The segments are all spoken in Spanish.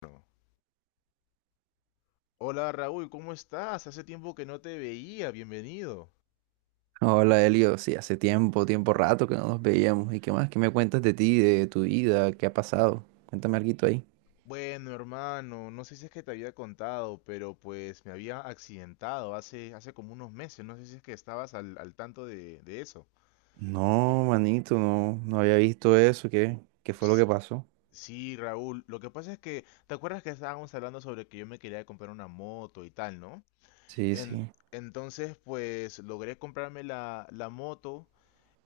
Bueno, hola Raúl, ¿cómo estás? Hace tiempo que no te veía, bienvenido. Hola Elio, sí, hace tiempo, rato que no nos veíamos. ¿Y qué más? ¿Qué me cuentas de ti, de tu vida? ¿Qué ha pasado? Cuéntame algo ahí. Bueno, hermano, no sé si es que te había contado, pero pues me había accidentado hace como unos meses, no sé si es que estabas al tanto de eso. No, manito, no había visto eso. ¿Qué fue lo S- que pasó? Sí, Raúl, lo que pasa es que, ¿te acuerdas que estábamos hablando sobre que yo me quería comprar una moto y tal, ¿no? Sí, En- sí. entonces, pues logré comprarme la moto.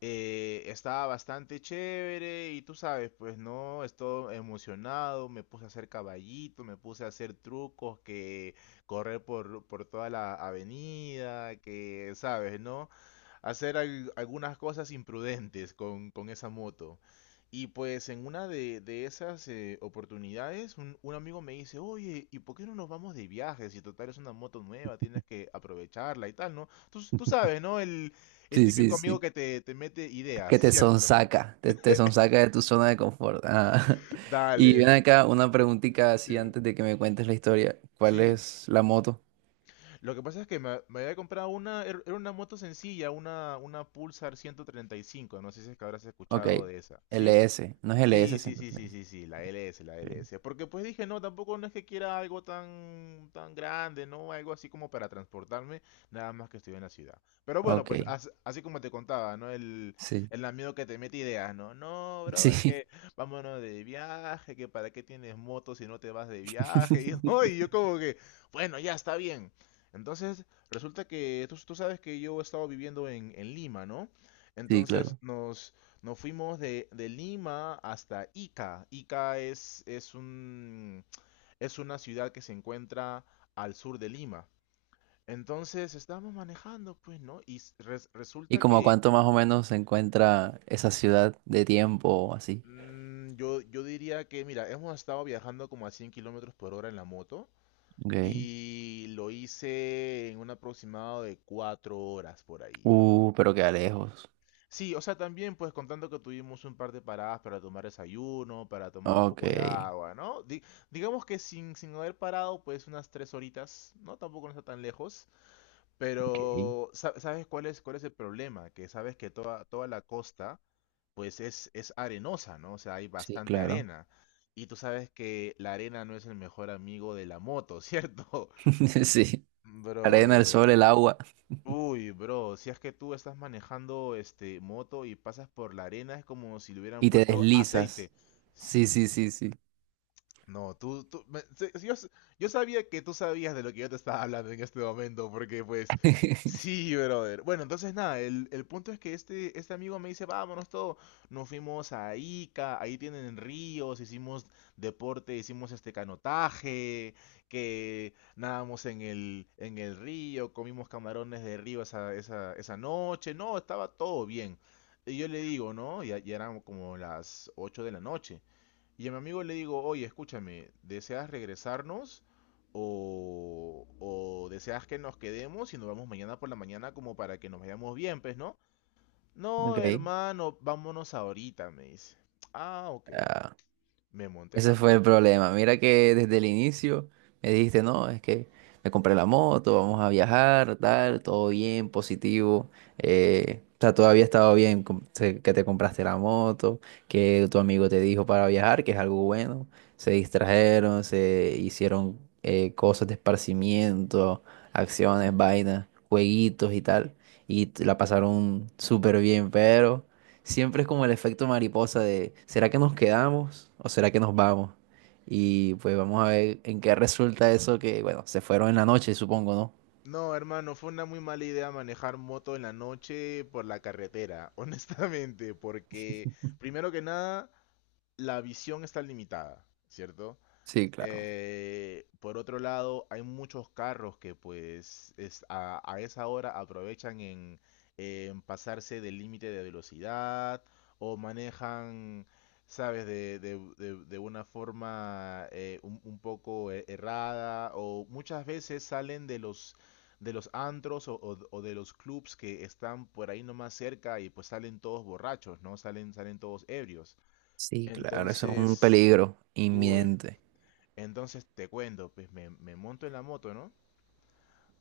Estaba bastante chévere y tú sabes, pues no, estoy emocionado, me puse a hacer caballito, me puse a hacer trucos, que correr por toda la avenida, que sabes, ¿no? Hacer algunas cosas imprudentes con esa moto. Y pues en una de esas oportunidades, un amigo me dice, oye, ¿y por qué no nos vamos de viaje? Si total es una moto nueva, tienes que aprovecharla y tal, ¿no? Tú sabes, ¿no? El Sí, sí, típico amigo sí. que te mete ideas, Que te ¿cierto? sonsaca, te sonsaca de tu zona de confort. Ah. Y ven Dale. acá una preguntita así Dime. antes de que me cuentes la historia. ¿Cuál Sí. es la moto? Lo que pasa es que me había comprado era una moto sencilla, una Pulsar 135, no sé si es que habrás Ok, escuchado de esa, ¿sí? LS. No es Sí, LS, sí, sino sí, sí, LS. sí, sí, la LS, la Ok, LS. Porque pues dije, no, tampoco no es que quiera algo tan grande, ¿no? Algo así como para transportarme, nada más que estoy en la ciudad. Pero bueno, ok, pues así como te contaba, ¿no? El, sí. el amigo que te mete ideas, ¿no? No, brother, Sí. que vámonos de viaje, que para qué tienes moto si no te vas de viaje. Y, no, y yo como que, bueno, ya está bien. Entonces, resulta que tú sabes que yo he estado viviendo en Lima, ¿no? Sí, Entonces claro. nos... Nos fuimos de Lima hasta Ica. Ica es una ciudad que se encuentra al sur de Lima. Entonces estábamos manejando, pues, ¿no? Y ¿Y resulta como a que cuánto más o menos se encuentra esa ciudad de tiempo así? Yo diría que, mira, hemos estado viajando como a 100 kilómetros por hora en la moto Ok. y lo hice en un aproximado de 4 horas por ahí. Pero queda lejos. Sí, o sea, también pues contando que tuvimos un par de paradas para tomar desayuno, para tomar un Ok. poco de agua, ¿no? Digamos que sin haber parado pues unas 3 horitas, ¿no? Tampoco no está tan lejos, Ok. pero ¿sabes cuál es el problema? Que sabes que toda la costa pues es arenosa, ¿no? O sea, hay Sí, bastante claro. arena. Y tú sabes que la arena no es el mejor amigo de la moto, ¿cierto? Sí. Arena, el Bro, sol, el agua. uy, bro, si es que tú estás manejando este moto y pasas por la arena, es como si le hubieran Y te puesto deslizas. aceite. Sí, Sí. sí, sí, sí. No, tú yo sabía que tú sabías de lo que yo te estaba hablando en este momento, porque pues, sí, brother. Bueno, entonces nada, el punto es que este amigo me dice, vámonos todo. Nos fuimos a Ica, ahí tienen ríos, hicimos deporte, hicimos este canotaje, que nadamos en el río, comimos camarones de río esa noche. No, estaba todo bien. Y yo le digo, ¿no? Ya eran como las 8 de la noche. Y a mi amigo le digo, oye, escúchame, ¿deseas regresarnos o deseas que nos quedemos y nos vamos mañana por la mañana como para que nos vayamos bien, pues, ¿no? No, Ok. hermano, vámonos ahorita, me dice. Ah, ok. Ah, Me monté en la ese fue el moto. problema. Mira que desde el inicio me dijiste, no, es que me compré la moto, vamos a viajar, tal, todo bien, positivo. O sea, todavía estaba bien que te compraste la moto, que tu amigo te dijo para viajar, que es algo bueno. Se distrajeron, se hicieron cosas de esparcimiento, acciones, vainas, jueguitos y tal. Y la pasaron súper bien, pero siempre es como el efecto mariposa de, ¿será que nos quedamos o será que nos vamos? Y pues vamos a ver en qué resulta eso que, bueno, se fueron en la noche, supongo, ¿no? No, hermano, fue una muy mala idea manejar moto en la noche por la carretera, honestamente, porque primero que nada, la visión está limitada, ¿cierto? Sí, claro. Por otro lado, hay muchos carros que pues a esa hora aprovechan en pasarse del límite de velocidad o manejan, sabes, de una forma un poco errada o muchas veces salen de los antros o de los clubs que están por ahí nomás cerca y pues salen todos borrachos, ¿no? Salen todos ebrios. Sí, claro, eso es un Entonces, peligro uy. inminente. Entonces te cuento, pues me monto en la moto, ¿no?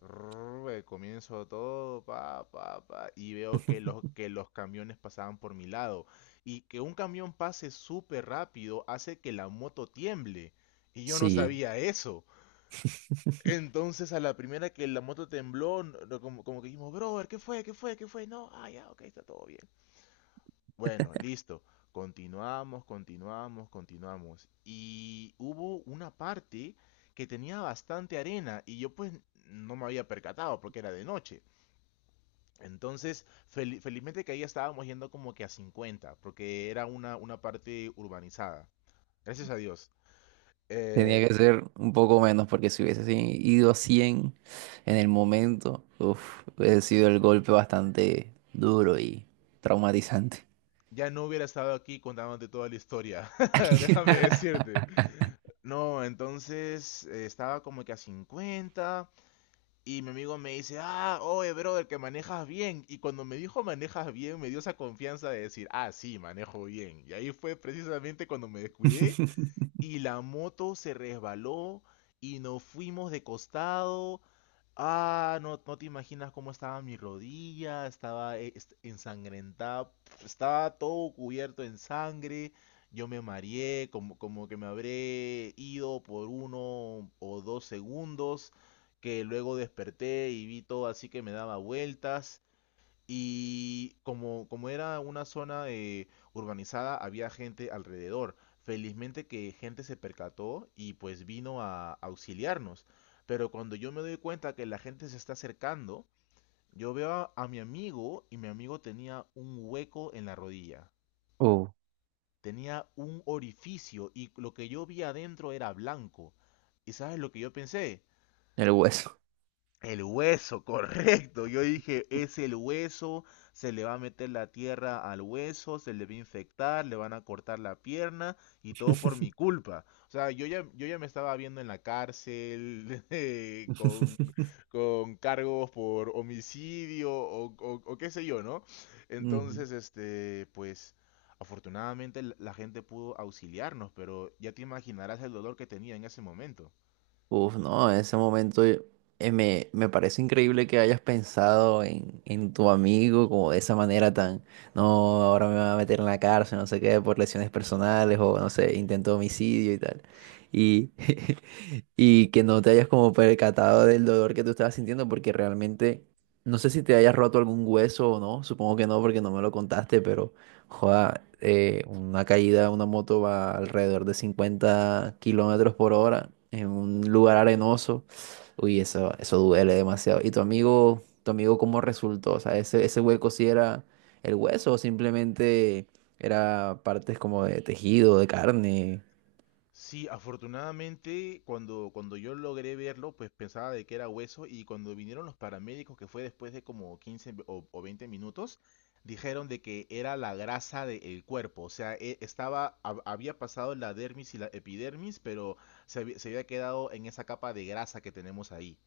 Rrrr, comienzo todo, pa, pa, pa, y veo que los camiones pasaban por mi lado. Y que un camión pase súper rápido hace que la moto tiemble. Y yo no Sí, sabía eso. Entonces a la primera que la moto tembló, no- no, como que dijimos, brother, ¿qué fue? ¿Qué fue? ¿Qué fue? No, ah, ya, ok, está todo bien. Bueno, listo. Continuamos, continuamos, continuamos. Y hubo una parte que tenía bastante arena y yo pues no me había percatado porque era de noche. Entonces, felizmente que ahí estábamos yendo como que a 50, porque era una parte urbanizada. Gracias a Dios. Eh, tenía que ser un poco menos porque si hubiese si- ido a 100 en el momento, uf, hubiese sido el golpe bastante duro y traumatizante. ya no hubiera estado aquí contándote toda la historia, déjame decirte. No, entonces estaba como que a 50. Y mi amigo me dice, ah, oye, brother, que manejas bien. Y cuando me dijo manejas bien, me dio esa confianza de decir, ah, sí, manejo bien. Y ahí fue precisamente cuando me descuidé y la moto se resbaló y nos fuimos de costado. Ah, no, no te imaginas cómo estaba mi rodilla, estaba ensangrentada, estaba todo cubierto en sangre. Yo me mareé, como que me habré ido por 1 o 2 segundos, que luego desperté y vi todo así que me daba vueltas. Y como era una zona urbanizada, había gente alrededor. Felizmente que gente se percató y pues vino a auxiliarnos. Pero cuando yo me doy cuenta que la gente se está acercando, yo veo a mi amigo y mi amigo tenía un hueco en la rodilla. Uh, Tenía un orificio y lo que yo vi adentro era blanco. ¿Y sabes lo que yo pensé? el hueso. El hueso, correcto. Yo dije, es el hueso, se le va a meter la tierra al hueso, se le va a infectar, le van a cortar la pierna y todo por mi culpa. O sea, yo ya me estaba viendo en la cárcel con, con cargos por homicidio o qué sé yo, ¿no? Ujú. Entonces, este, pues, afortunadamente la gente pudo auxiliarnos, pero ya te imaginarás el dolor que tenía en ese momento. Uf, no, en ese momento me parece increíble que hayas pensado en tu amigo como de esa manera tan, no, ahora me va a meter en la cárcel, no sé qué, por lesiones personales o no sé, intento de homicidio y tal. Y y que no te hayas como percatado del dolor que tú estabas sintiendo porque realmente, no sé si te hayas roto algún hueso o no, supongo que no porque no me lo contaste, pero joda, una caída de una moto va alrededor de 50 kilómetros por hora en un lugar arenoso. Uy, eso duele demasiado. ¿Y tu amigo cómo resultó? O sea, ese hueco sí era el hueso o simplemente era partes como de tejido, de carne. Sí, afortunadamente cuando yo logré verlo, pues pensaba de que era hueso y cuando vinieron los paramédicos, que fue después de como 15 o 20 minutos, dijeron de que era la grasa del cuerpo, o sea, estaba, había pasado la dermis y la epidermis, pero se había quedado en esa capa de grasa que tenemos ahí.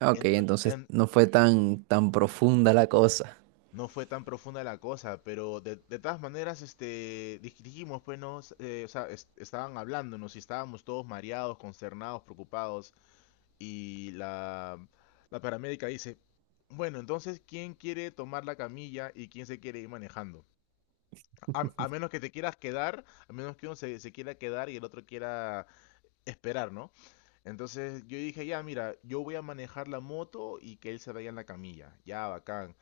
Ah, ok, Ento- entonces en- no fue tan, tan profunda la cosa. no fue tan profunda la cosa, pero de todas maneras, este, dijimos, pues, no, o sea, estaban hablándonos y estábamos todos mareados, consternados, preocupados. Y la paramédica dice, bueno, entonces, ¿quién quiere tomar la camilla y quién se quiere ir manejando? A menos que te quieras quedar, a menos que uno se quiera quedar y el otro quiera esperar, ¿no? Entonces yo dije, ya, mira, yo voy a manejar la moto y que él se vaya en la camilla. Ya, bacán.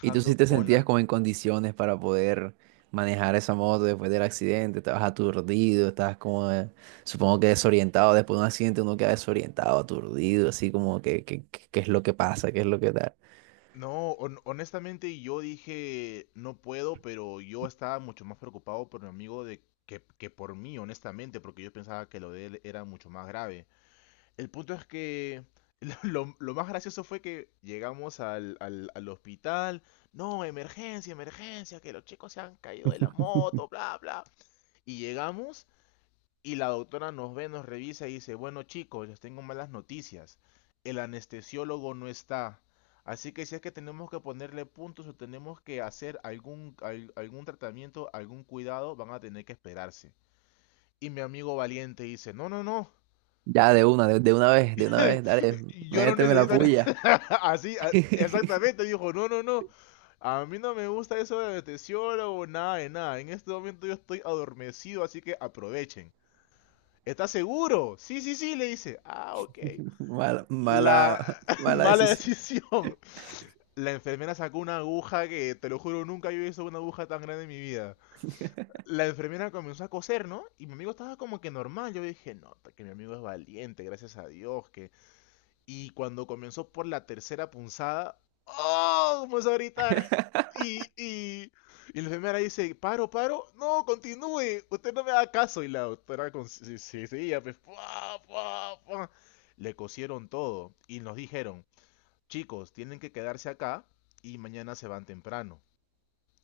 ¿Y tú sí te con sentías la... como en condiciones para poder manejar esa moto después del accidente? ¿Estabas aturdido? ¿Estabas como, supongo que desorientado? Después de un accidente uno queda desorientado, aturdido, así como que, ¿qué es lo que pasa? ¿Qué es lo que tal? No, honestamente yo dije, no puedo, pero yo estaba mucho más preocupado por mi amigo que por mí, honestamente, porque yo pensaba que lo de él era mucho más grave. El punto es que lo más gracioso fue que llegamos al hospital. No, emergencia, emergencia, que los chicos se han caído de la moto, bla, bla. Y llegamos y la doctora nos ve, nos revisa y dice, bueno chicos, les tengo malas noticias. El anestesiólogo no está. Así que si es que tenemos que ponerle puntos o tenemos que hacer algún tratamiento, algún cuidado, van a tener que esperarse. Y mi amigo valiente dice, no, no, no, Ya, de una, de una vez, dale, yo no méteme la necesito puya. así, exactamente, dijo, no, no, no. A mí no me gusta eso de meteoro o nada de nada. En este momento yo estoy adormecido, así que aprovechen. ¿Estás seguro? Sí, sí, sí, le dice. Ah, ok. Mala, La mala, mala mala decisión. decisión. La enfermera sacó una aguja que, te lo juro, nunca había visto una aguja tan grande en mi vida. La enfermera comenzó a coser, ¿no? Y mi amigo estaba como que normal. Yo dije, no, que mi amigo es valiente, gracias a Dios, que y cuando comenzó por la tercera punzada, ¡oh! Comenzó a gritar. Y, y, y la enfermera dice, paro, paro, no, continúe, usted no me da caso. Y la doctora seguía, pues, ¡pua, pua, pua! Le cosieron todo y nos dijeron, chicos, tienen que quedarse acá y mañana se van temprano.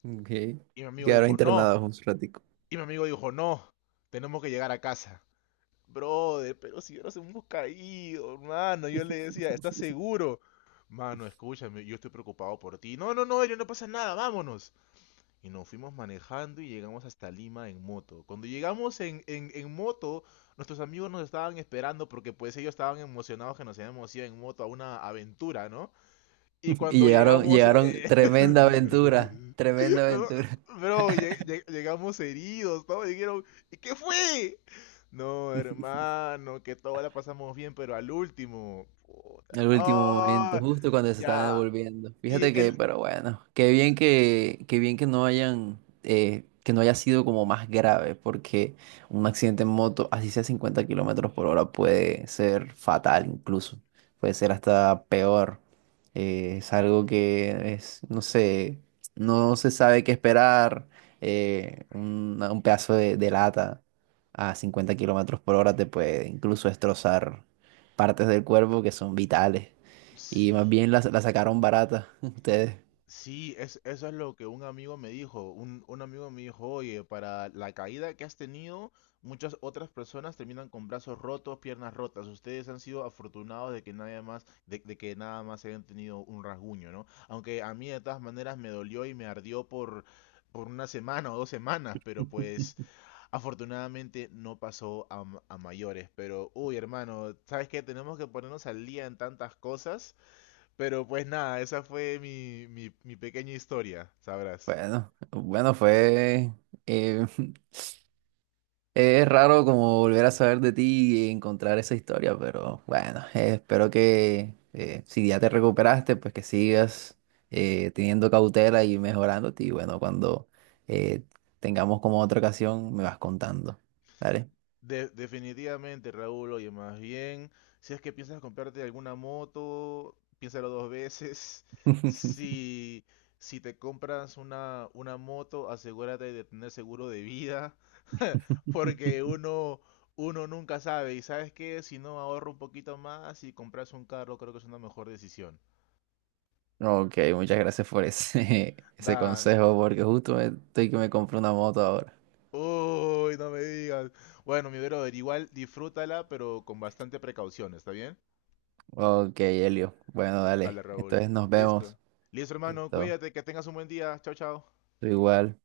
Okay. Y mi amigo Quedaron dijo, no, internados un ratico. y mi amigo dijo, no, tenemos que llegar a casa. Brother, pero si ahora nos hemos caído, hermano. Yo le decía, ¿estás seguro? Mano, escúchame, yo estoy preocupado por ti. No, no, no, Elio, no pasa nada, vámonos. Y nos fuimos manejando y llegamos hasta Lima en moto. Cuando llegamos en moto, nuestros amigos nos estaban esperando porque pues ellos estaban emocionados que nos habíamos ido en moto a una aventura, ¿no? Y Y cuando llegaron, llegamos... llegaron, tremenda aventura, tremenda Pero, aventura. bro, llegamos heridos, todos dijeron, "¿Y qué fue? No, hermano, que toda la pasamos bien, pero al último. Puta. El último momento, Ah, justo cuando se estaban ya. devolviendo. Y Fíjate que, el... pero bueno, qué bien que no hayan, que no haya sido como más grave, porque un accidente en moto, así sea 50 kilómetros por hora, puede ser fatal incluso. Puede ser hasta peor. Es algo que es, no sé, no se sabe qué esperar. Un pedazo de lata a 50 kilómetros por hora te puede incluso destrozar partes del cuerpo que son vitales. Y más Sí. bien la, la sacaron barata ustedes. Sí, eso es lo que un amigo me dijo. Un amigo me dijo, oye, para la caída que has tenido, muchas otras personas terminan con brazos rotos, piernas rotas. Ustedes han sido afortunados de que nadie más, de que nada más hayan tenido un rasguño, ¿no? Aunque a mí de todas maneras me dolió y me ardió por una semana o 2 semanas, pero pues afortunadamente no pasó a mayores. Pero, uy, hermano, ¿sabes qué? Tenemos que ponernos al día en tantas cosas. Pero pues nada, esa fue mi pequeña historia, sabrás. Bueno, bueno, fue... eh, es raro como volver a saber de ti y encontrar esa historia, pero bueno, espero que si ya te recuperaste, pues que sigas teniendo cautela y mejorándote. Y bueno, cuando eh, tengamos como otra ocasión, me vas contando. ¿Vale? Definitivamente, Raúl, oye, más bien, si es que piensas comprarte alguna moto, piénsalo dos veces. Si, si te compras una moto, asegúrate de tener seguro de vida, porque uno nunca sabe. Y sabes que si no ahorra un poquito más y compras un carro, creo que es una mejor decisión. Ok, muchas gracias por ese, ese Da, consejo, porque justo estoy que me compro una moto ahora. uy, no me digas. Bueno, mi brother, igual disfrútala, pero con bastante precaución, ¿está bien? Ok, Elio. Bueno, Dale, dale. Raúl. Entonces nos vemos. Listo. Listo, hermano, Listo. cuídate, que tengas un buen día. Chao, chao. Tú igual.